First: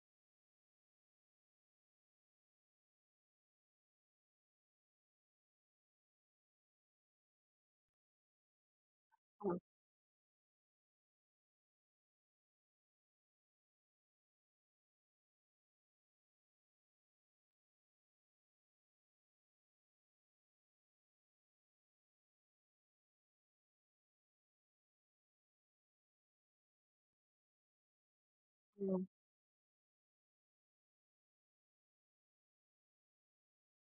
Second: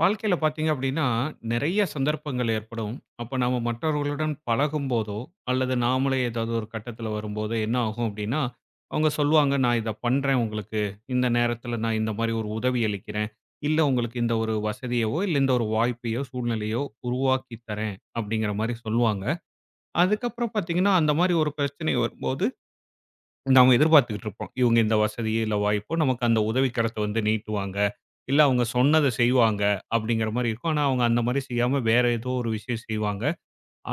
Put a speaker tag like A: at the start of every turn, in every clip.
A: வாழ்க்கையில பார்த்தீங்க அப்படின்னா, நெறைய சந்தர்ப்பங்கள் ஏற்படும். அப்ப நாம மற்றவர்களுடன் பழகும்போதோ, அல்லது நாமளே ஏதாவது ஒரு கட்டத்தில வரும்போதோ என்ன ஆகும் அப்படின்னா, அவங்க சொல்லுவாங்க, "நான் இத பண்றேன் உங்களுக்கு. இந்த நேரத்தில நான் இந்த மாரி ஒரு உதவி அளிக்கிறேன். இல்ல உங்களுக்கு இந்த ஒரு வசதியவோ, இல்ல இந்த ஒரு வாய்ப்பையோ, சூழ்நிலையோ உருவாக்கி தரேன்." அப்படிங்கிற மாரி சொல்லுவாங்க. அதுக்கப்புறம் பார்த்தீங்கன்னா, அந்த மாரி ஒரு பிரச்சனை வரும்போது நாம எதிர்பார்த்துக்கிட்டு இருப்போம். இவங்க இந்த வசதி, இல்ல வாய்ப்போ நமக்கு அந்த உதவி கரத்த வந்து நீட்டுவாங்க. இல்ல அவங்க
B: ம்.
A: சொன்னத செய்வாங்க அப்படிங்கிற மாரி இருக்கும். ஆனா அவங்க அந்த மாரி செய்யாம வேற ஏதோ ஒரு விஷயம் செய்வாங்க.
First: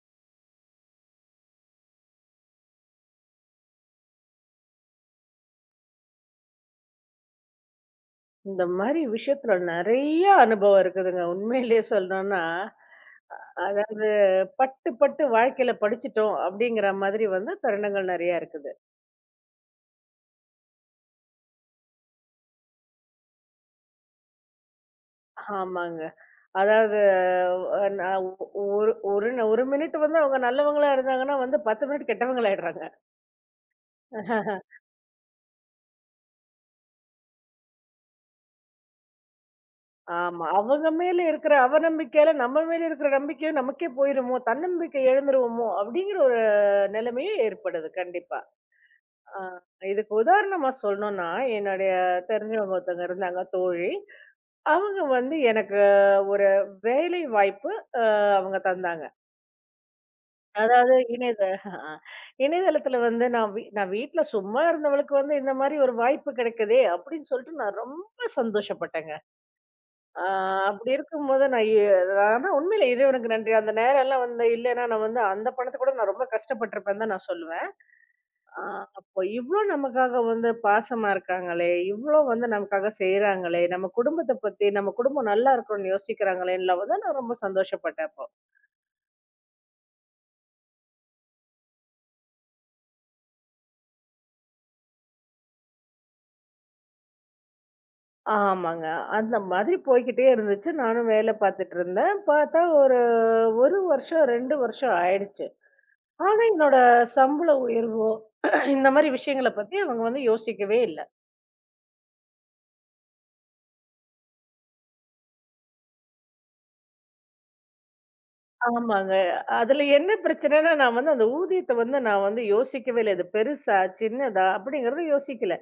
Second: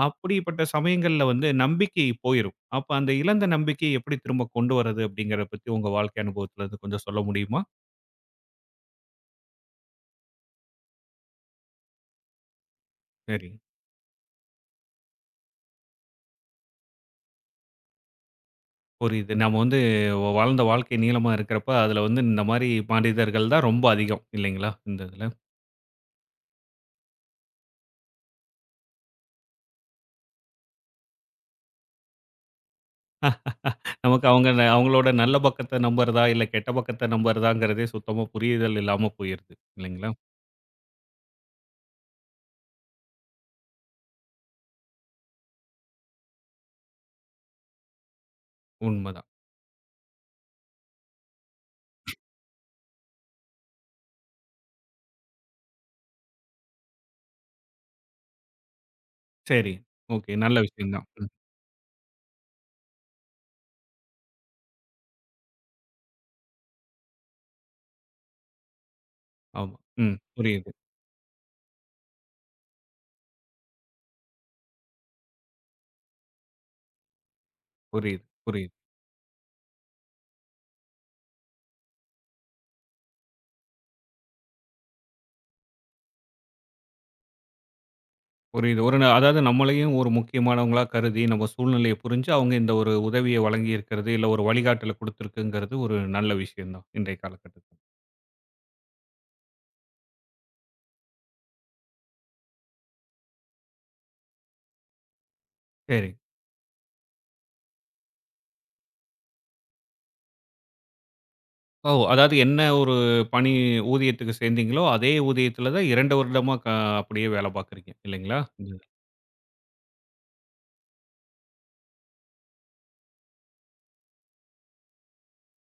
A: அப்படிப்பட்ட சமயங்கள்ல வந்து நம்பிக்கை போயிரும். அப்ப அந்த இழந்த நம்பிக்கைய எப்படி திரும்ப கொண்டு வர்றது அப்படிங்கிறத பத்தி உங்க வாழ்க்கை அனுபவத்துல இருந்து கொஞ்சம் சொல்ல முடியுமா?
B: இந்த மாரி விஷயத்துல நெறைய அனுபவம் இருக்குதுங்க. உண்மையிலேயே சொல்லணும்னா,
A: சரி.
B: அதாவது பட்டு பட்டு வாழ்க்கையில படிச்சுட்டோம் அப்படிங்கிற மாதிரி வந்து தருணங்கள் நெறைய இருக்குது.
A: புரியுது. நம்ம வந்து வாழ்ந்த வாழ்க்கை நீளமா இருக்கிறப்ப, அதுல வந்து இந்த மாரி மனிதர்கள் தான் ரொம்ப அதிகம் இல்லைங்களா? இந்த இதுல.
B: ஆமாங்க. அதாவது நான் ஒ- ஒரு ஒரு 1 மினிட் வந்து அவங்க நல்லவங்களா இருந்தாங்கன்னா வந்து 10 மினிட் கெட்டவங்களாயிடுறாங்க.
A: நமக்கு அவங்க ந அவங்களோட நல்ல பக்கத்த நம்புறதா, இல்ல கெட்ட பக்கத்த நம்புறதாங்கிறதே சுத்தமா புரிதல் இல்லாம போயிருது. இல்லைங்களா?
B: ஆமா. அவங்க மேல இருக்கிற அவநம்பிக்கையில நம்ம மேல இருக்கிற நம்பிக்கையும் நமக்கே போயிருமோ, தன்னம்பிக்கை எழுந்துருவோமோ அப்படிங்கிற ஒரு நிலைமையும் ஏற்படுது கண்டிப்பா.
A: உண்மதான்.
B: ஆ, இதுக்கு உதாரணமா சொல்லணும்னா, என்னுடைய தெரிஞ்சவங்க ஒருத்தவங்க இருந்தாங்க தோழி. அவங்க வந்து எனக்கு ஒரு வேலை வாய்ப்பு அ அவங்க தந்தாங்க.
A: சரி. ஓகே. நல்ல விஷயம்
B: அதாவது
A: தான். ம்.
B: அ இணையதளத்தில வந்து நான் வீட்ல சும்மா இருந்தவளுக்கு வந்து இந்த மாரி ஒரு வாய்ப்பு கிடைக்குதே! அப்படின்னு சொல்லிட்டு நான் ரொம்ப சந்தோஷப்பட்டேங்க.
A: ஆமா. ம்.
B: ஆ
A: புரியுது,
B: அப்படி இருக்கும்போது நான் எ ஆனா உண்மையில இறைவனுக்கு நன்றி. அந்த நேரம்லாம் வந்து இல்லன்னா, நான் வந்து அந்த பணத்த கூட நான் ரொம்ப கஷ்டப்பட்டுருப்பேன்னு தான் நான் சொல்லுவேன்.
A: புரியுது,
B: ஆ,
A: புரியுது,
B: அப்போ இவ்ளோ நமக்காக வந்து பாசமா இருக்காங்களே! இவ்ளோ வந்து நமக்காக செய்றாங்களே! நம்ம குடும்பத்த பத்தி, நம்ம குடும்பம் நல்லா இருக்கணும்னு யோசிக்கிறாங்களேன்னுலாம் வந்து நான் ரொம்ப சந்தோஷப்பட்டேன் அப்போ.
A: புரியுது. ஒரு அதாவது நம்மளையும் ஒரு முக்கியமானவங்களா கருதி, நம்ம சூழ்நிலைய புரிஞ்சு, அவங்க இந்த ஒரு உதவிய வழங்கியிருக்கிறது, இல்ல ஒரு வழிகாட்டல குடுத்துருக்குங்கிறது ஒரு நல்ல விஷயம் தான். இன்றைய காலகட்டத்துல.
B: ஆமாங்க. அந்த மாதிரி போய்க்கிட்டே இருந்துச்சு. நானும் வேலை பார்த்துட்டு இருந்தேன். பார்த்தா ஒரு 1 வருஷம், 2 வருஷம் ஆயிடுச்சு.
A: சரி.
B: ஆனா, என்னோட சம்பள உயர்வோ, இந்த மாரி விஷயங்கள பத்தி அவங்க வந்து யோசிக்கவே இல்ல.
A: ஓ! அதாவது என்ன ஒரு பணி ஊதியத்துக்கு சேர்ந்தீங்களோ, அதே ஊதியத்துல தான் 2 வருடமா அப்படியே வேல பார்க்குறீங்க. இல்லைங்களா?
B: ஆமாங்க. அதுல என்ன பிரச்சனைன்னா, நான் வந்து அந்த ஊதியத்த வந்து நான் வந்து யோசிக்கவே இல்ல. இது பெருசா? சின்னதா? அப்படிங்கிறத யோசிக்கல.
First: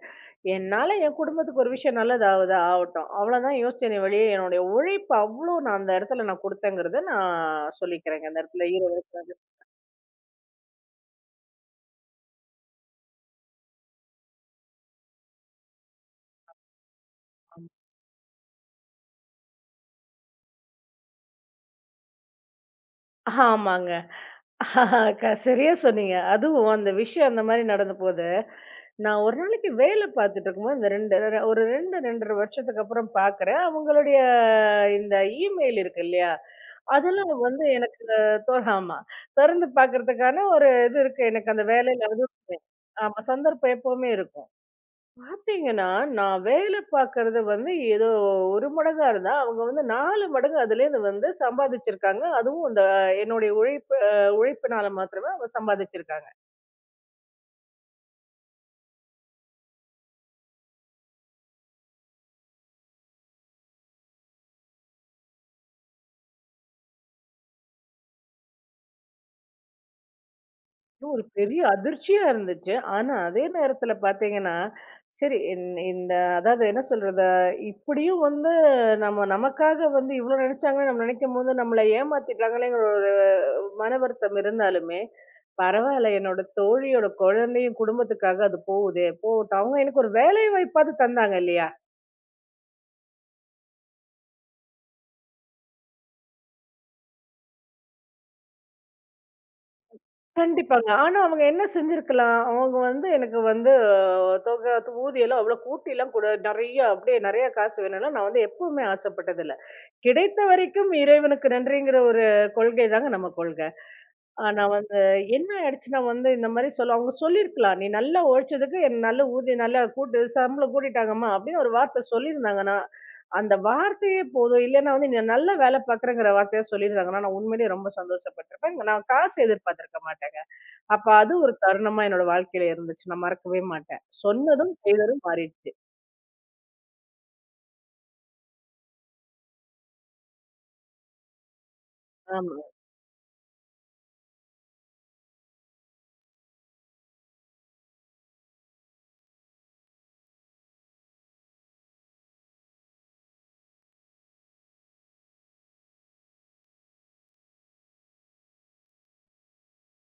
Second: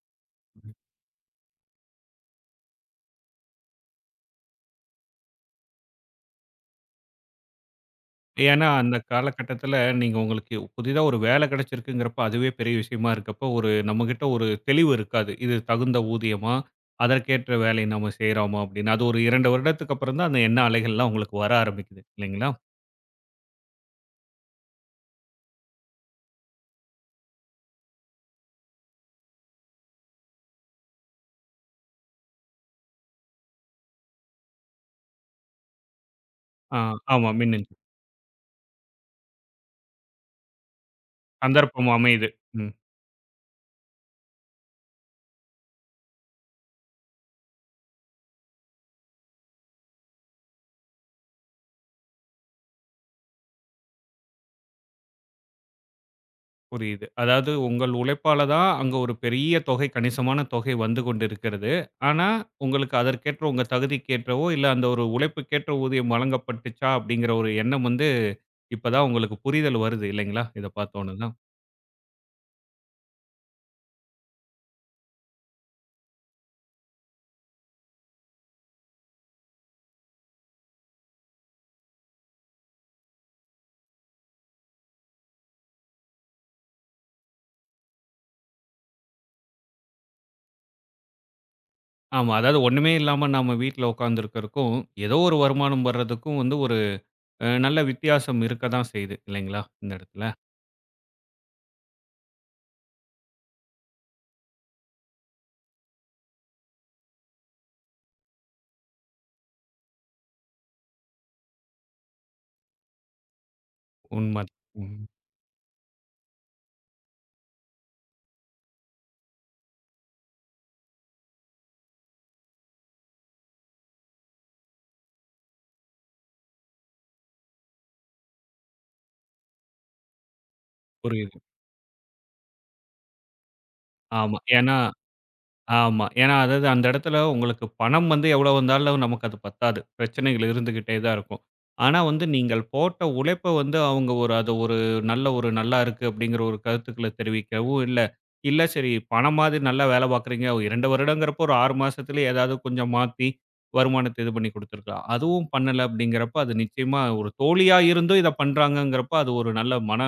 B: என்னால என் குடும்பத்துக்கு ஒரு விஷயம் நல்லது ஆவுதா? ஆவட்டும். அவ்வளோதான் யோசிச்சேனே வெளிய, என்னுடைய உழைப்பு அவ்ளோ நான் அந்த இடத்துல நான் குடுத்தேங்கிறத நான் சொல்லிக்கிறேங்க. அந்த
A: ஏன்னா,
B: இடத்துல ஹீரோ.
A: அந்த காலகட்டத்தில நீங்க உங்களுக்கு புதிதா ஒரு வேலை கிடைச்சிருக்குங்கிறப்ப, அதுவே பெரிய விஷயமா இருக்கப்போ, ஒரு நம்மகிட்ட ஒரு தெளிவு இருக்காது. இது தகுந்த ஊதியமா? அதற்கேற்ற வேலையை நம்ம செய்றோமா? அப்படின்னு. அது ஒரு 2 வருடத்துக்கு அப்புறம் தான் அந்த எண்ண அலைகள்லாம் உங்களுக்கு வர ஆரம்பிக்குது. இல்லைங்களா?
B: ஆமாங்க. சரியா சொன்னீங்க. அதுவும் அந்த விஷயம் அந்த மாரி நடந்த போது, நான் ஒரு நாளைக்கு வேலை பார்த்துட்டு இருக்கும்போது, இந்த 2 ஒரு 2, 2 1/2 வருஷத்துக்கு அப்புறம் பார்க்குறேன். அவங்களுடைய இந்த இமெயில் இருக்கு இல்லையா?
A: ஆ ஆமா.
B: அதெல்லாம் வந்து
A: மின்னஞ்சல்.
B: எனக்கு ஆமா. தொறந்து பார்க்கறதுக்கான ஒரு இது இருக்கு. எனக்கு அந்த
A: சந்தர்ப்பம்
B: வேலையில அது.
A: அமையுது. ம்.
B: ஆமா, சந்தர்ப்பம் எப்பவுமே இருக்கும். பார்த்தீங்கன்னா, நான் வேலை பார்க்கறது வந்து ஏதோ 1 மடங்கா இருந்தா, அவங்க வந்து 4 மடங்கு அதுலேருந்து வந்து சம்பாதிச்சிருக்காங்க. அதுவும் இந்த என்னுடைய உழைப்பு அ உழைப்பினால மாத்திரமே அவங்க சம்பாதிச்சிருக்காங்க.
A: புரியுது. அதாவது உங்கள் உழைப்பால தான் அங்க ஒரு பெரிய தொகை, கணிசமான தொகை வந்து கொண்டிருக்கிறது. ஆனா, உங்களுக்கு அதற்கேற்ற உங்க தகுதிக்கேற்றவோ, இல்ல அந்த ஒரு உழைப்புக்கேற்ற ஊதியம் வழங்கப்பட்டுச்சா? அப்படிங்கிற ஒரு எண்ணம் வந்து இப்பதான் உங்களுக்கு புரிதல் வருது இல்லைங்களா? இத பார்த்தோன
B: ஒரு
A: தான்.
B: பெரிய அதிர்ச்சியா இருந்துச்சு. ஆனா, அதே நேரத்துல பார்த்தீங்கன்னா, சரி, இந்த அதாவது என்ன சொல்றது, இப்படியும் வந்து நம்ம நமக்காக வந்து இவ்ளோ நெனச்சாங்கன்னு நம்ம நினைக்கும்போது, நம்மள ஏமாத்திட்டாங்களேங்கிற ஒரு மன வருத்தம் இருந்தாலுமே, பரவால்ல என்னோட தோழியோட குழந்தையும், குடும்பத்துக்காக அது போகுதே! போகட்டும். அவங்க எனக்கு ஒரு வேலை வாய்ப்பாவது தந்தாங்க இல்லையா?
A: ஆமா. அதாவது ஒண்ணுமே இல்லாம நாம வீட்ல உட்கார்ந்திருக்கறக்கும், ஏதோ ஒரு வருமானம் வர்றதுக்கும் வந்து ஒரு அ நல்ல வித்தியாசம் இருக்க தான் செய்யுது இல்லைங்களா? இந்த இடத்துல.
B: கண்டிப்பாங்க. ஆனா அவங்க என்ன செஞ்சிருக்கலாம்? அவங்க வந்து எனக்கு வந்து தொகை ஊதியம்லாம் அவ்வளோ கூட்டிலாம் கூட நெறைய அப்படியே நெறைய காசு வேணும்னா, நான் வந்து எப்பவுமே ஆசைப்பட்டதில்ல. கிடைத்த வரைக்கும் இறைவனுக்கு நன்றிங்கிற ஒரு கொள்கை தாங்க நம்ம கொள்கை.
A: உண்ம.
B: ஆனா
A: ம்.
B: வந்து என்ன ஆயிடுச்சுன்னா வந்து இந்த மாரி சொல்ல அவங்க சொல்லியிருக்கலாம். "நீ நல்லா உழைச்சதுக்கு என் நல்ல ஊதியம் நல்லா கூட்டு சம்பளம் கூட்டிட்டாங்கம்மா" அப்படின்னு ஒரு வார்த்தை சொல்லியிருந்தாங்கன்னா, அந்த வார்த்தையே போதும். இல்லன்னா வந்து "நீ நல்லா வேலை பார்க்குறேங்கிற" வார்த்தையா சொல்லியிருந்தாங்கன்னா, நான் உண்மையிலேயே ரொம்ப சந்தோஷப்பட்டுருப்பேன். நான் காசு எதிர்பார்த்திருக்க மாட்டேங்க. அப்ப அது
A: புரியுது.
B: ஒரு தருணமா என்னோட வாழ்க்கையில இருந்துச்சு. நான் மறக்கவே மாட்டேன்.
A: ஆமா.
B: சொன்னதும் செய்ததும் மாறிடுச்சு.
A: ஏன்னா, அதாவது அந்த இடத்துல உங்களுக்கு பணம் வந்து எவ்வளோ வந்தாலும் நமக்கு அது பத்தாது. பிரச்சனைகள் இருந்துகிட்டே தான் இருக்கும். ஆனா வந்து
B: ஆமா.
A: நீங்கள் போட்ட உழைப்ப வந்து அவங்க ஒரு அது ஒரு நல்ல ஒரு நல்லா இருக்கு அப்படிங்கிற ஒரு கருத்துக்கள தெரிவிக்கவும் இல்ல. இல்ல சரி பணம் மாதிரி நல்லா வேலை பார்க்குறீங்க. 2 வருடங்கிறப்போ ஒரு 6 மாசத்துலயே ஏதாவது கொஞ்சம் மாத்தி வருமானத்த இது பண்ணி குடுத்துருக்கலாம். அதுவும் பண்ணல அப்படிங்கிறப்ப அது நிச்சயமா ஒரு தோழியா இருந்தும் இத பண்றாங்கங்கிறப்ப அது ஒரு நல்ல மன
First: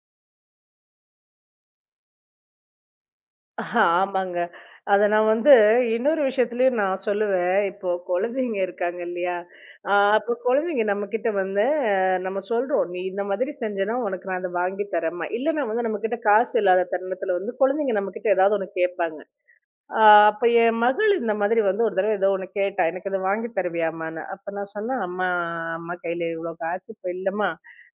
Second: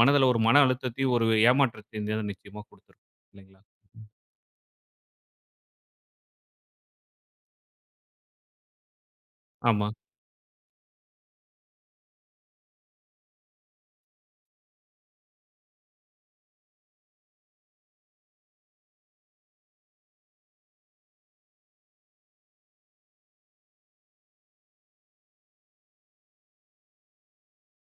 A: மனதுல ஒரு மன அழுத்தத்தையும், ஒரு ஏமாற்றத்தையும் தான் நிச்சயமா குடுத்துரும். இல்லைங்களா?
B: ஆமாங்க. அத நான் வந்து இன்னொரு விஷயத்துலயும் நான் சொல்லுவேன். இப்போ குழந்தைங்க இருக்காங்க இல்லையா?
A: ஆமா.
B: அப்போ குழந்தைங்க நம்மகிட்ட வந்து அ நம்ம சொல்றோம். "நீ இந்த மாதிரி செஞ்சேன்னா உனக்கு நான் அத வாங்கி தரேம்மா." இல்லன்னா வந்து நம்மகிட்ட காசு இல்லாத தருணத்துல வந்து குழந்தைங்க நம்மகிட்ட ஏதாவது ஒண்ணு கேட்பாங்க. ஆ அப்ப என் மகள் இந்த மாதிரி வந்து ஒரு தடவ ஏதோ ஒண்ணு கேட்டா, "எனக்கு இத வாங்கி தருவியாம்மான்னு?" அப்ப நான் சொன்னேன், "அம்மா அம்மா கையில இவ்ளோ காசு இப்ப இல்லம்மா.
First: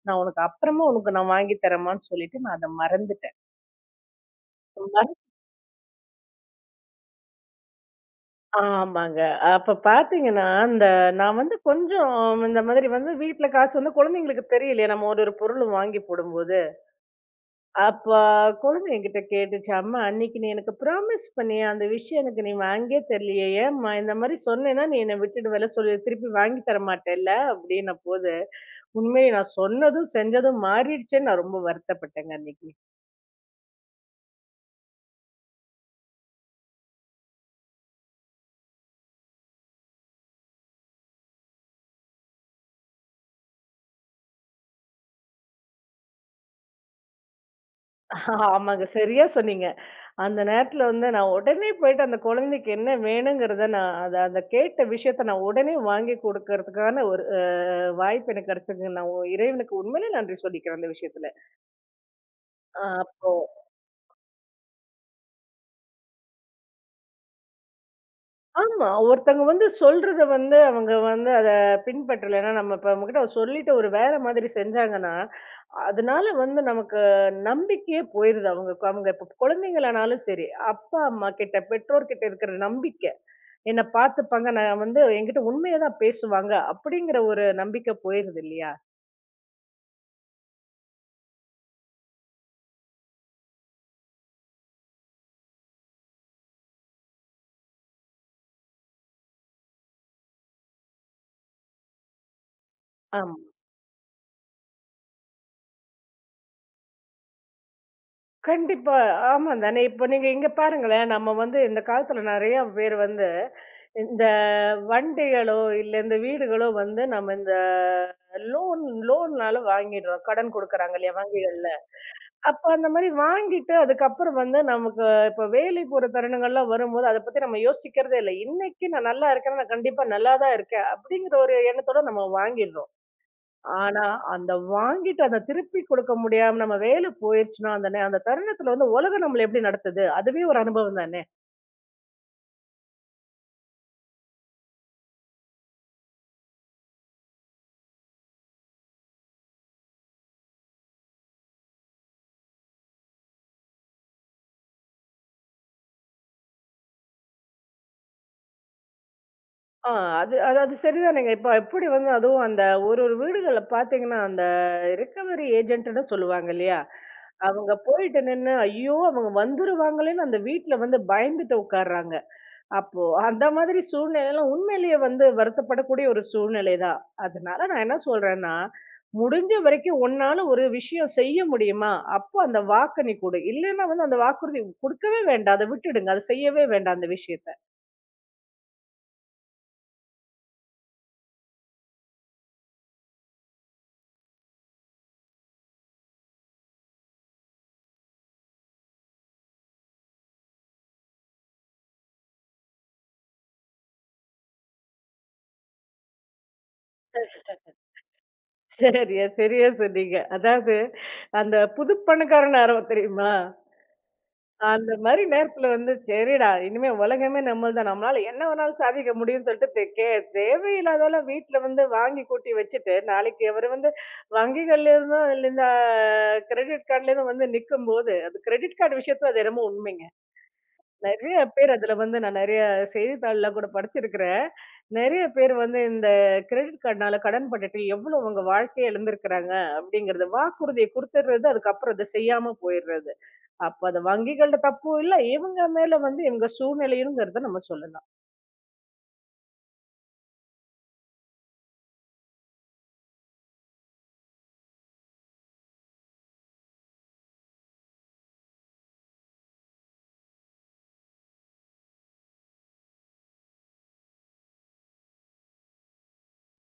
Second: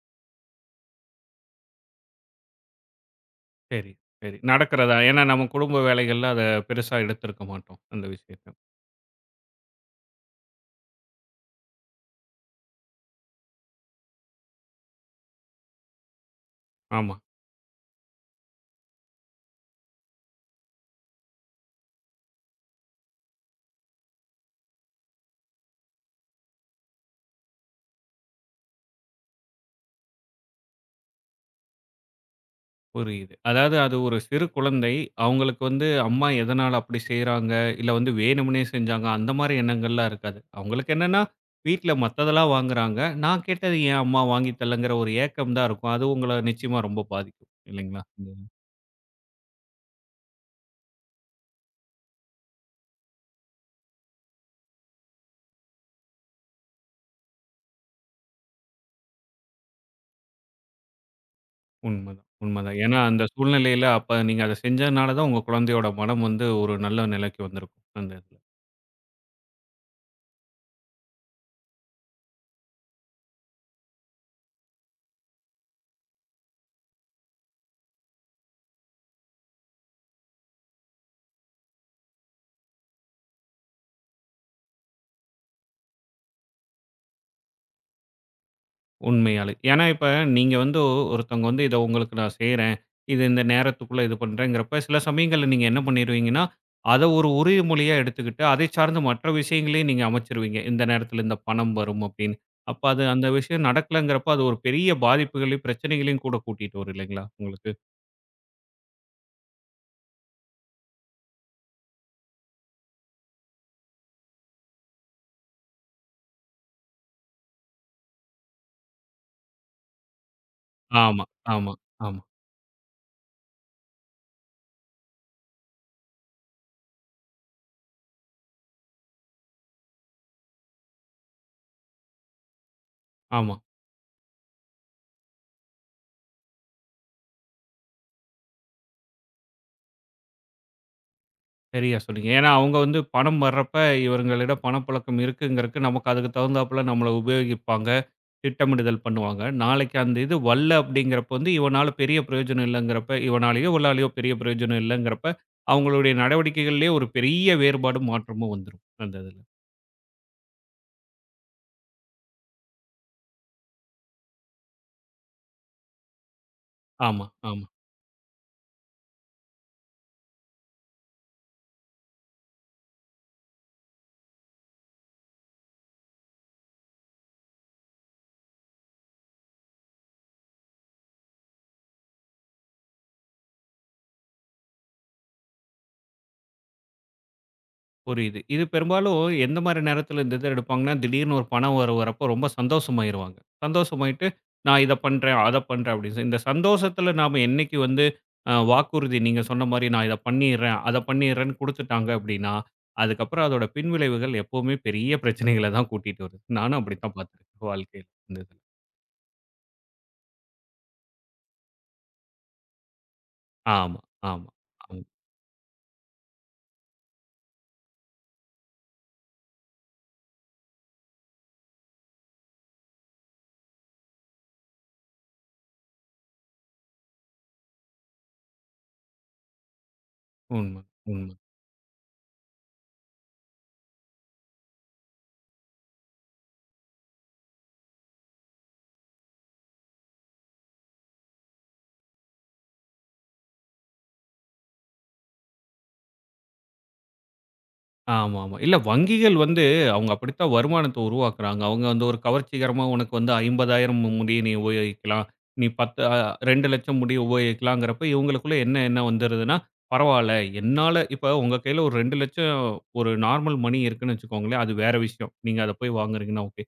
B: நான் உனக்கு அப்புறமா உனக்கு நான் வாங்கி தரேம்மான்னு" சொல்லிட்டு நான் அத மறந்துட்டேன்.
A: சரி, சரி. நடக்கிறதா?
B: மற
A: ஏன்னா நம்ம குடும்ப வேலைகள்ல அத பெருசா எடுத்திருக்க மாட்டோம், அந்த விஷயத்த.
B: ஆமாங்க. அப்ப பார்த்தீங்கன்னா, அந்த நான் வந்து கொஞ்சம் இந்த மாதிரி வந்து வீட்ல காசு வந்து குழந்தைங்களுக்கு தெரியலையே, நம்ம ஒரு ஒரு பொருளும் வாங்கி போடும்போது.
A: ஆமா,
B: அப்ப குழந்தை என்கிட்ட கேட்டுச்சு, "அம்மா அன்னைக்கு நீ எனக்கு ப்ராமிஸ் பண்ணியே, அந்த விஷயம் எனக்கு நீ வாங்கியே தரலையே. ஏம்மா? இந்த மாரி சொன்னேன்னா, நீ என்ன விட்டுடுவல்ல? சொல்லு திருப்பி வாங்கி தர மாட்டல்ல?" அப்படின்னபோது, உண்மையிலே நான் சொன்னதும், செஞ்சதும் மாறிடுச்சேன்னு நான் ரொம்ப வருத்தப்பட்டேங்க அன்னைக்கு.
A: புரியுது. அதாவது அது ஒரு சிறு குழந்தை. அவங்களுக்கு வந்து அம்மா எதனால அப்படி செய்றாங்க, இல்ல வந்து வேணும்னே செஞ்சாங்க, அந்த மாரி எண்ணங்கள்லாம் இருக்காது. அவங்களுக்கு என்னன்னா, வீட்ல மத்ததெல்லாம் வாங்குறாங்க. நான் கேட்டது ஏன் அம்மா வாங்கி தரலங்கிற ஒரு ஏக்கம் தான் இருக்கும். அது உங்கள நிச்சயமா ரொம்ப பாதிக்கும். இல்லைங்களா? ம்.
B: ஆமாங்க. சரியா சொன்னீங்க. அந்த நேரத்துல வந்து நான் உடனே போயிட்டு அந்த குழந்தைக்கு என்ன வேணுங்கிறத நான் அத அந்த கேட்ட விஷயத்த நான் உடனே வாங்கி குடுக்கறதுக்கான ஒரு அ வாய்ப்பு எனக்கு கிடைச்சதுங்க. நான் இறைவனுக்கு உண்மையிலே நன்றி சொல்லிக்கிறேன் அந்த விஷயத்துல.
A: உண்மதான், உண்மதான்.
B: ஆ.
A: ஏன்னா அந்த சூழ்நிலையில அப்ப நீங்க அத செஞ்சதுனால தான் உங்க குழந்தையோட மனம் வந்து ஒரு நல்ல நிலைக்கு வந்திருக்கும். அந்த இதுல.
B: ஆமா. ஒருத்தவங்க வந்து சொல்றத வந்து அவங்க வந்து அத பின்பற்றலன்னா, நம்ம இப்ப அவங்ககிட்ட சொல்லிட்டு ஒரு வேற மாதிரி செஞ்சாங்கன்னா, அதனால வந்து நமக்கு நம்பிக்கையே போயிருது. அவங்க அவங்க இப்ப குழந்தைங்களானாலும் சரி, அப்பா, அம்மா கிட்ட, பெற்றோர்கிட்ட இருக்கிற நம்பிக்கை. என்ன பார்த்துப்பாங்க. நான் வந்து என்கிட்ட உண்மைய தான் பேசுவாங்க. அப்படிங்கிற ஒரு நம்பிக்கை போயிருது இல்லையா?
A: உண்மையாலே. ஏன்னா, இப்ப நீங்க வந்து ஒருத்தவங்க வந்து இத உங்களுக்கு நான் செய்றேன். இது இந்த நேரத்துக்குள்ள இது பண்றேங்கிறப்ப, சில சமயங்கள்ல நீங்க என்ன பண்ணிருவீங்கன்னா, அத ஒரு உறுதிமொழியா எடுத்துக்கிட்டு, அதை சார்ந்த மற்ற விஷயங்களையும் நீங்க அமைச்சிருவீங்க. இந்த நேரத்துல இந்த பணம் வரும் அப்படின்னு. அப்ப அது அந்த விஷயம் நடக்கலங்கிறப்ப, அது ஒரு பெரிய பாதிப்புகளையும், பிரச்சனைகளையும் கூட கூட்டிட்டு வரும் இல்லைங்களா உங்களுக்கு?
B: கண்டிப்பா. ஆமா தானே. இப்ப நீங்க இங்க பாருங்களேன், நம்ம வந்து இந்த காலத்துல நெறைய பேர் வந்து, இந்த வண்டிகளோ, இல்ல இந்த வீடுகளோ வந்து நம்ம இந்த லோன் லோன்னால வாங்கிடுறோம். கடன் குடுக்குறாங்க இல்லையா
A: ஆமா,
B: வங்கிகள்ல.
A: ஆமா, ஆமா,
B: அப்ப அந்த மாரி வாங்கிட்டு அதுக்கப்புறம் வந்து நமக்கு இப்ப வேலை போற தருணங்கள்லாம் வரும்போது, அத பத்தி நம்ம யோசிக்கிறதே இல்ல. இன்னைக்கு நான் நல்லா இருக்கேன்னா, நான் கண்டிப்பா நல்லா தான் இருக்கேன். அப்படிங்கிற ஒரு எண்ணத்தோட நம்ம வாங்கிடுறோம்.
A: ஆமா.
B: ஆனா, அந்த வாங்கிட்டு அத திருப்பி குடுக்க முடியாம நம்ம வேலை போயிருச்சுன்னா, அந்த தருணத்துல வந்து உலகம் நம்மள எப்படி நடத்துது? அதுவே ஒரு அனுபவம் தானே!
A: சரியா சொன்னீங்க. ஏன்னா, அவங்க வந்து பணம் வர்றப்ப இவர்களிடம் பணப்புழக்கம் இருக்குங்கிறக்கு, நமக்கு அதுக்கு தகுந்தாப்புல நம்மள உபயோகிப்பாங்க. திட்டமிடுதல் பண்ணுவாங்க. நாளைக்கு அந்த இது வல்ல அப்படிங்கிறப்ப வந்து, இவனால பெரிய பிரயோஜனம் இல்லங்கிறப்ப, இவனாலயோ, இவளாலயோ பெரிய பிரயோஜனம் இல்லங்கிறப்ப, அவங்களுடைய நடவடிக்கைகள்லயே ஒரு பெரிய வேறுபாடும், மாற்றமும் வந்துரும். அந்த இதுல.
B: ஆ, அது அது அது சரிதானேங்க. இப்ப எப்படி வந்து அதுவும் அந்த ஒரு ஒரு வீடுகள்ல பார்த்தீங்கன்னா, அந்த ரிக்கவரி ஏஜென்ட்ன்னு சொல்லுவாங்க இல்லையா?
A: ஆமா, ஆமா.
B: அவங்க போயிட்டு நின்னு, ஐயோ! அவங்க வந்துருவாங்களேன்னு அந்த வீட்ல வந்து பயந்துட்டு உட்கார்றாங்க. அப்போ அந்த மாதிரி சூழ்நிலைலாம் உண்மையிலேயே வந்து வருத்தப்படக்கூடிய ஒரு சூழ்நிலை தான். அதனால நான் என்ன சொல்றேன்னா, முடிஞ்ச வரைக்கும் உன்னால ஒரு விஷயம் செய்ய முடியுமா? அப்போ அந்த வாக்க நீ குடு. இல்லன்னா வந்து அந்த வாக்குறுதி குடுக்கவே வேண்டாம். அத விட்டுடுங்க. அத செய்யவே வேண்டாம் அந்த விஷயத்த.
A: புரியுது. இது பெரும்பாலும் எந்த மாரி நேரத்துல இந்த இத எடுப்பாங்கன்னா, திடீர்னு ஒரு பணம் வரவு வரப்போ ரொம்ப சந்தோஷமாயிருவாங்க. சந்தோஷமாயிட்டு, நான் இத பண்றேன், அத பண்றேன் அப்படின்னு சொல்லி. இந்த சந்தோஷத்துல நாம என்னைக்கு வந்து அ வாக்குறுதி நீங்க சொன்ன மாரி நான் இத பண்ணிர்றேன், அத பண்ணிர்றேன்னு குடுத்துட்டாங்க அப்படின்னா, அதுக்கப்புறம் அதோட பின்விளைவுகள் எப்பவுமே பெரிய பிரச்சனைகள தான் கூட்டிட்டு வருது. நானும் அப்படித்தான் பார்த்துருக்கேன் வாழ்க்கையில. இந்த இதுல.
B: சரியா, சரியா சொன்னீங்க. அதாவது அந்த புது பணக்காரன் ஆரவம் தெரியுமா?
A: ஆமா, ஆமா,
B: அந்த
A: ஆமா.
B: மாரி நேரத்துல வந்து, சரிடா இனிமே உலகமே நம்மள்தான். தான் நம்மளால என்ன வேணாலும் சாதிக்க முடியும்ன்னு சொல்லிட்டு, தே கே தேவையில்லாதெல்லாம் வீட்ல வந்து வாங்கி கூட்டி வச்சுட்டு, நாளைக்கு அவரு வந்து வங்கிகள்லேருந்தும் இல்ல இந்த கிரெடிட் கார்ட்லேருந்து வந்து நிக்கும்போது, அது கிரெடிட் கார்டு விஷயத்துல அது என்னமோ உண்மைங்க.
A: உண்ம, உண்ம.
B: நெறைய பேர் அதுல வந்து நான் நெறைய செய்தித்தாள்ல கூட படிச்சிருக்கிறேன். நெறைய பேர் வந்து இந்த கிரெடிட் கார்டுனால கடன் பட்டுட்டு எவ்வளோ அவங்க வாழ்க்கைய இழந்திருக்கிறாங்க அப்படிங்கிறது. வாக்குறுதிய குடுத்துடுறது, அதுக்கப்புறம் அத செய்யாம போயிடுறது. அப்ப அது வங்கிகள்ட தப்பு இல்ல. இவங்க மேல வந்து இவங்க சூழ்நிலையும்ங்கிறத நம்ம சொல்லலாம்.
A: ஆமா, ஆமா. இல்ல வங்கிகள் வந்து அவங்க அப்படித்தான் வருமானத்த உருவாக்குறாங்க. அவங்க வந்து ஒரு கவர்ச்சிகரமா உனக்கு வந்து 50,000 முடிய நீ உபயோகிக்கலாம். நீ 10 2,00,000 முடிய உபயோகிக்கலாங்கிறப்ப, இவங்களுக்குள்ள என்ன என்ன வந்துருதுன்னா, பரவால்ல என்னால இப்ப உங்க கையில ஒரு 2,00,000 ஒரு நார்மல் மணி இருக்குன்னு வச்சுக்கோங்களேன், அது வேற விஷயம். நீங்க அத போய் வாங்குறீங்கன்னா ஓகே.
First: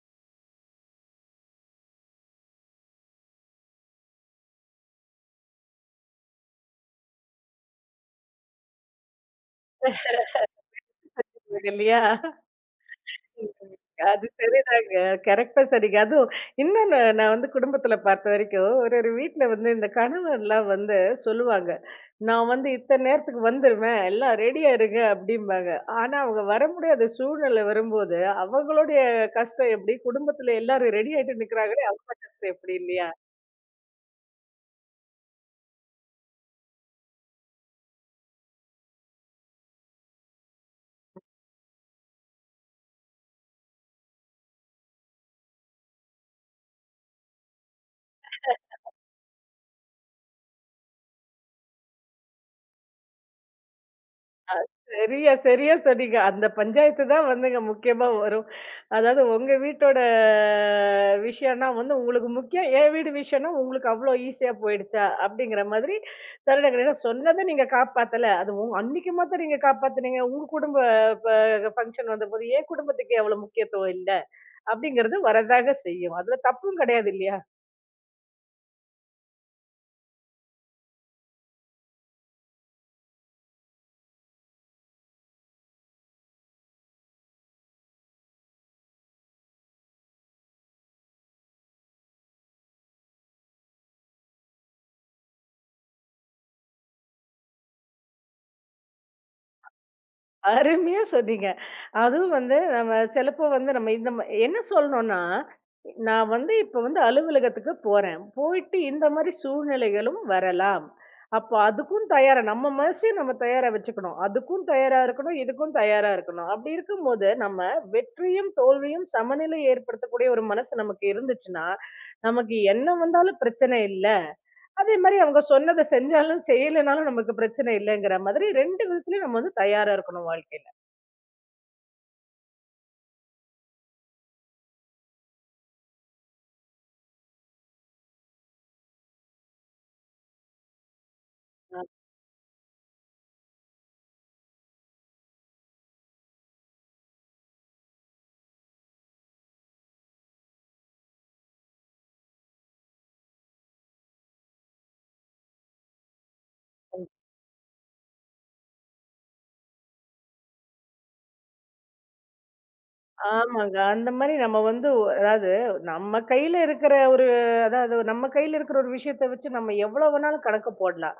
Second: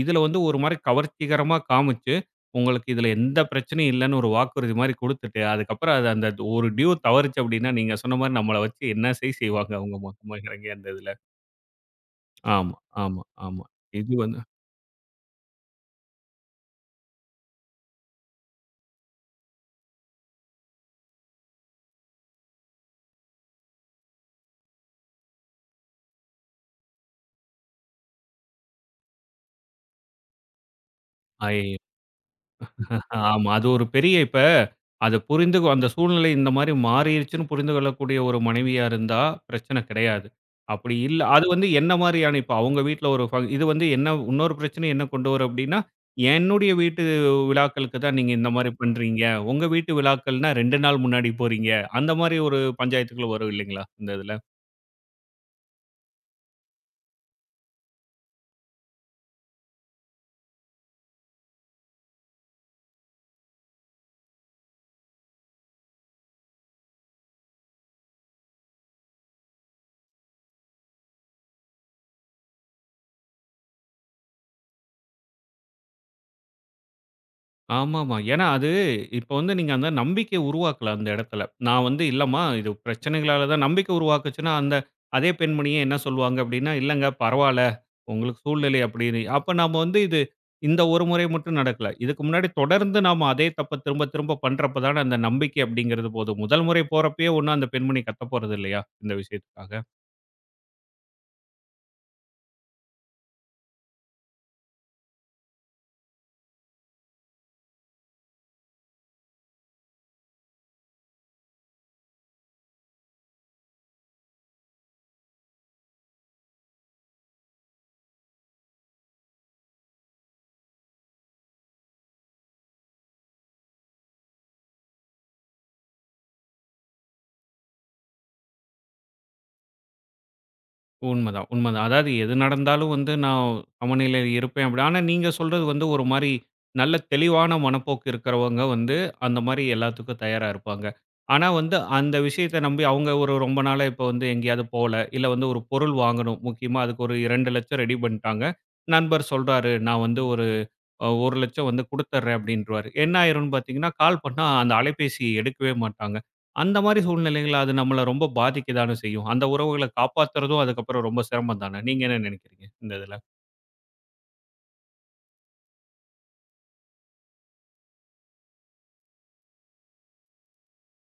A: இதுல வந்து ஒரு மாரி கவர்ச்சிகரமா காமிச்சு உங்களுக்கு இதுல எந்த பிரச்சனையும் இல்லன்னு ஒரு வாக்குறுதி மாரி குடுத்துட்டு, அதுக்கப்புறம் அது அந்த ஒரு டியூ தவறுச்சு அப்டின்னா, நீங்க சொன்ன மாரி நம்மள வச்சு என்ன செய்வாங்க அவங்க மொத்தமா இறங்கி அந்த இதுல.
B: இல்லையா?
A: ஆமா, ஆமா, ஆமா. இது
B: அது
A: வந்து
B: சரிதாங்க. கரெக்ட்டா சொன்னீங்க. அதுவும் இன்னொன்னு நான் வந்து குடும்பத்துல பார்த்த வரைக்கும், ஒரு ஒரு வீட்ல வந்து இந்த கணவன்லாம் வந்து சொல்லுவாங்க. நான் வந்து இத்தன நேரத்துக்கு வந்துருவேன். எல்லாம் ரெடியா இருங்க அப்டிம்பாங்க. ஆனா அவங்க வர முடியாத சூழ்நிலை வரும்போது, அவங்களுடைய கஷ்டம் எப்டி? குடும்பத்துல எல்லாரும் ரெடி ஆயிட்டு
A: அய்
B: நிக்கிறாங்களே அவங்க கஷ்டம் எப்டி இல்லையா?
A: ஆமா. அது ஒரு பெரிய இப்ப அத அந்த சூழ்நிலை இந்த மாரி மாறிருச்சுன்னு புரிந்து கொள்ளக்கூடிய ஒரு மனைவியா இருந்தா பிரச்சனை கிடையாது. அப்படி இல்ல அது வந்து என்ன மாரியான இப்ப அவங்க வீட்ல ஒரு இது வந்து என்ன இன்னொரு பிரச்சனை என்ன கொண்டு வரும் அப்படின்னா, என்னுடைய வீட்டு விழாக்களுக்கு தான் நீங்க இந்த மாரி பண்றீங்க. உங்க வீட்டு விழாக்கள்னா 2 நாள் முன்னாடி போறீங்க. அந்த மாரி ஒரு பஞ்சாயத்துக்குள்ள வரும் இல்லைங்களா? இந்த இதுல.
B: சரியா, சரியா சொன்னீங்க. அந்த பஞ்சாயத்து தான் வந்துங்க முக்கியமா வரும். அதாவது உங்க வீட்டோட விஷயம்னா வந்து உங்களுக்கு முக்கியம். என் வீடு விஷயம்னா உங்களுக்கு அவ்ளோ ஈஸியா போயிடுச்சா? அப்படிங்கிற மாதிரி தருணங்கள் சொன்னத நீங்க காப்பாத்தல. அது அன்னைக்கு மாத்திரம் நீங்க காப்பாத்துனீங்க. உங்க குடும்ப ப ஃபங்ஷன் வந்தபோது, என் குடும்பத்துக்கு எவ்வளவு முக்கியத்துவம் இல்ல? அப்படிங்கிறது வரதாங்க செய்யும். அதுல தப்பும் கிடையாது இல்லையா?
A: ஆமாமா. ஏன்னா அது இப்ப வந்து நீங்க அந்த நம்பிக்கை உருவாக்கல அந்த இடத்துல. நான் வந்து இல்லம்மா இது பிரச்சனைகளால தான் நம்பிக்கை உருவாக்குச்சுன்னா, அந்த அதே பெண்மணியே என்ன சொல்லுவாங்க அப்டின்னா, இல்லங்க பரவால்ல. உங்களுக்கு சூழ்நிலை அப்டின்னு. அப்ப நாம வந்து இது இந்த ஒரு முறை மட்டும் நடக்கல. இதுக்கு முன்னாடி தொடர்ந்து நாம அதே தப்ப திரும்ப திரும்ப பண்றப்ப தான அந்த நம்பிக்கை அப்டிங்கிறது போது. முதல் முறை போறப்பயே ஒண்ணும் அந்த பெண்மணி கத்த போறது இல்லையா? இந்த விஷயத்துக்காக.
B: அருமையா சொன்னீங்க. அதுவும் வந்து நம்ம சிலப்போ வந்து நம்ம இந்த என்ன சொல்லணும்னா, நான் வந்து இப்ப வந்து அலுவலகத்துக்கு போறேன். போயிட்டு இந்த மாரி சூழ்நிலைகளும் வரலாம். அப்போ அதுக்கும் தயாரா நம்ம மனசையே நம்ம தயாரா வச்சுக்கணும். அதுக்கும் தயாரா இருக்கணும், இதுக்கும் தயாரா இருக்கணும். அப்படி இருக்கும்போது நம்ம வெற்றியும், தோல்வியும் சமநிலை ஏற்படுத்தக்கூடிய ஒரு மனசு நமக்கு இருந்துச்சுன்னா, நமக்கு என்ன வந்தாலும் பிரச்சனை இல்ல. அதே மாரி அவங்க சொன்னத செஞ்சாலும், செய்யலைனாலும் நமக்கு பிரச்சனை இல்லைங்கிற மாதிரி 2 விதத்துலயும் நம்ம வந்து தயாரா இருக்கணும் வாழ்க்கையில.
A: உண்மதான், உண்மதான். அதாவது எது நடந்தாலும் வந்து நான் சமநிலையில இருப்பேன் அப்படி. ஆனா நீங்க சொல்றது வந்து ஒரு மாரி நல்ல தெளிவான மனப்போக்கு இருக்கிறவங்க வந்து அந்த மாரி எல்லாத்துக்கும் தயாரா இருப்பாங்க. ஆனா வந்து அந்த விஷயத்த நம்பி அவங்க ஒரு ரொம்ப நாளா இப்போ வந்து எங்கேயாவது போல, இல்ல வந்து ஒரு பொருள் வாங்கணும். முக்கியமா அதுக்கு ஒரு 2,00,000 ரெடி பண்ணிட்டாங்க. நண்பர் சொல்றாரு, "நான் வந்து ஒரு 1,00,000 வந்து குடுத்துர்றேன் அப்படின்ருவாரு. என்ன ஆயிரும்ன்னு பார்த்தீங்கன்னா, கால் பண்ணா அந்த அலைபேசி எடுக்கவே மாட்டாங்க. அந்த மாரி சூழ்நிலைகள்ல அது நம்மள ரொம்ப பாதிக்க தானே செய்யும். அந்த உறவுகள காப்பாத்துறதும் அதுக்கப்புறம் ரொம்ப சிரமம் தானே. நீங்க என்ன நெனைக்கிறீங்க இந்த இதுல?
B: ஆமாங்க. அந்த மாரி நம்ம வந்து அதாவது நம்ம கையில இருக்கிற ஒரு அதாவது நம்ம கையில இருக்கிற ஒரு விஷயத்த வச்சு நம்ம எவ்வளோ வேணாலும் கணக்கு போடலாம்.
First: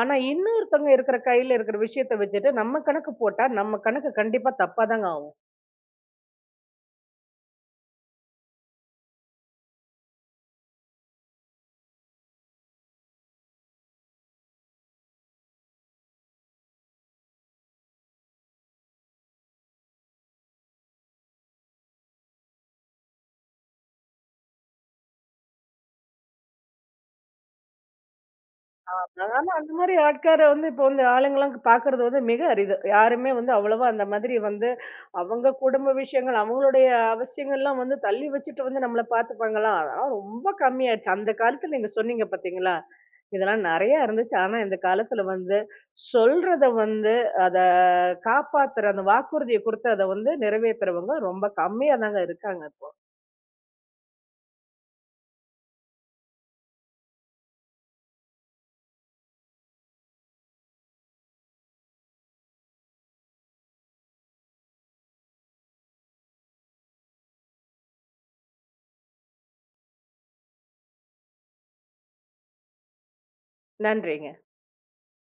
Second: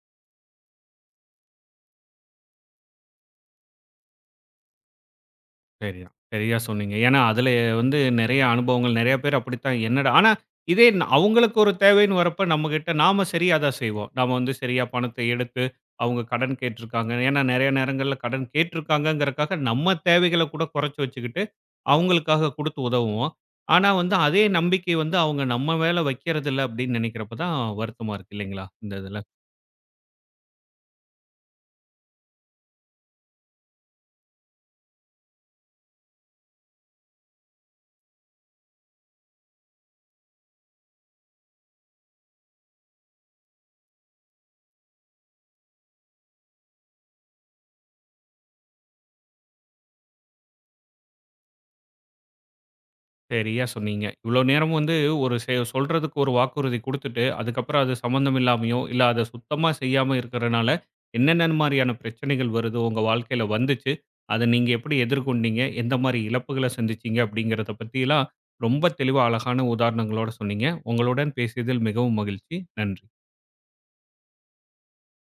B: ஆனா, இன்னொருத்தவங்க இருக்கிற கையில இருக்கிற விஷயத்த வச்சுட்டு நம்ம கணக்கு போட்டா, நம்ம கணக்கு கண்டிப்பா தப்பா தாங்க ஆவும்.
A: சரிதான். சரியா சொன்னீங்க. ஏன்னா, அதுல வந்து நெறைய அனுபவங்கள் நெறைய பேர் அப்படித்தான் என்னடா ஆனா இதே ந அவங்களுக்கு ஒரு தேவைன்னு வரப்ப நம்மகிட்ட நாம சரியா தான் செய்வோம். நாம வந்து சரியா பணத்தை எடுத்து, அவங்க கடன் கேட்டிருக்காங்க. ஏன்னா நெறைய நேரங்கள்ல கடன் கேட்டிருக்காங்கங்கிறக்காக நம்ம தேவைகள கூட குறைச்சு வச்சுக்கிட்டு, அவங்களுக்காக குடுத்து உதவுவோம். ஆனா வந்து அதே நம்பிக்கை வந்து அவங்க நம்ம மேல வைக்கிறதில்ல அப்படின்னு நினைக்கிறப்ப தான் வருத்தமா இருக்கு இல்லைங்களா? இந்த இதுல.
B: ஆனா, அந்த மாரி ஆட்கார வந்து இப்போ வந்து ஆளுங்கலாம் பாக்குறது வந்து மிக அரிது. யாருமே வந்து அவ்வளவா அந்த மாதிரி வந்து, அவங்க குடும்ப விஷயங்கள், அவங்களுடைய அவசியங்கள்லாம் வந்து தள்ளி வச்சுட்டு வந்து நம்மள பாத்துப்பாங்களா? அதெல்லாம் ரொம்ப கம்மியாயிருச்சு. அந்த காலத்துல நீங்க சொன்னீங்க பாத்தீங்களா? இதெல்லாம் நெறையா இருந்துச்சு. ஆனா, இந்த காலத்துல வந்து சொல்றத வந்து அத காப்பாத்துற அந்த வாக்குறுதிய குடுத்து அத வந்து நிறைவேத்துறவங்க ரொம்ப கம்மியா தாங்க இருக்காங்க இப்போ.
A: சரியா சொன்னீங்க. இவ்வளோ நேரம் வந்து ஒரு சொல்றதுக்கு ஒரு வாக்குறுதி குடுத்துட்டு, அதுக்கப்புறம் அது சம்மந்தம் இல்லாமயோ, இல்ல அத சுத்தமா செய்யாம இருக்கறனால, என்னென்ன மாரியான பிரச்சனைகள் வருது, உங்க வாழ்க்கையில வந்துச்சு. அத நீங்க எப்படி எதிர்கொண்டீங்க? எந்த மாரி இழப்புகள சந்திச்சீங்க? அப்படிங்கிறத பத்திலாம் ரொம்ப தெளிவா, அழகான உதாரணங்களோட சொன்னீங்க. உங்களுடன் பேசியதில் மிகவும் மகிழ்ச்சி. நன்றி.
B: நன்றிங்க.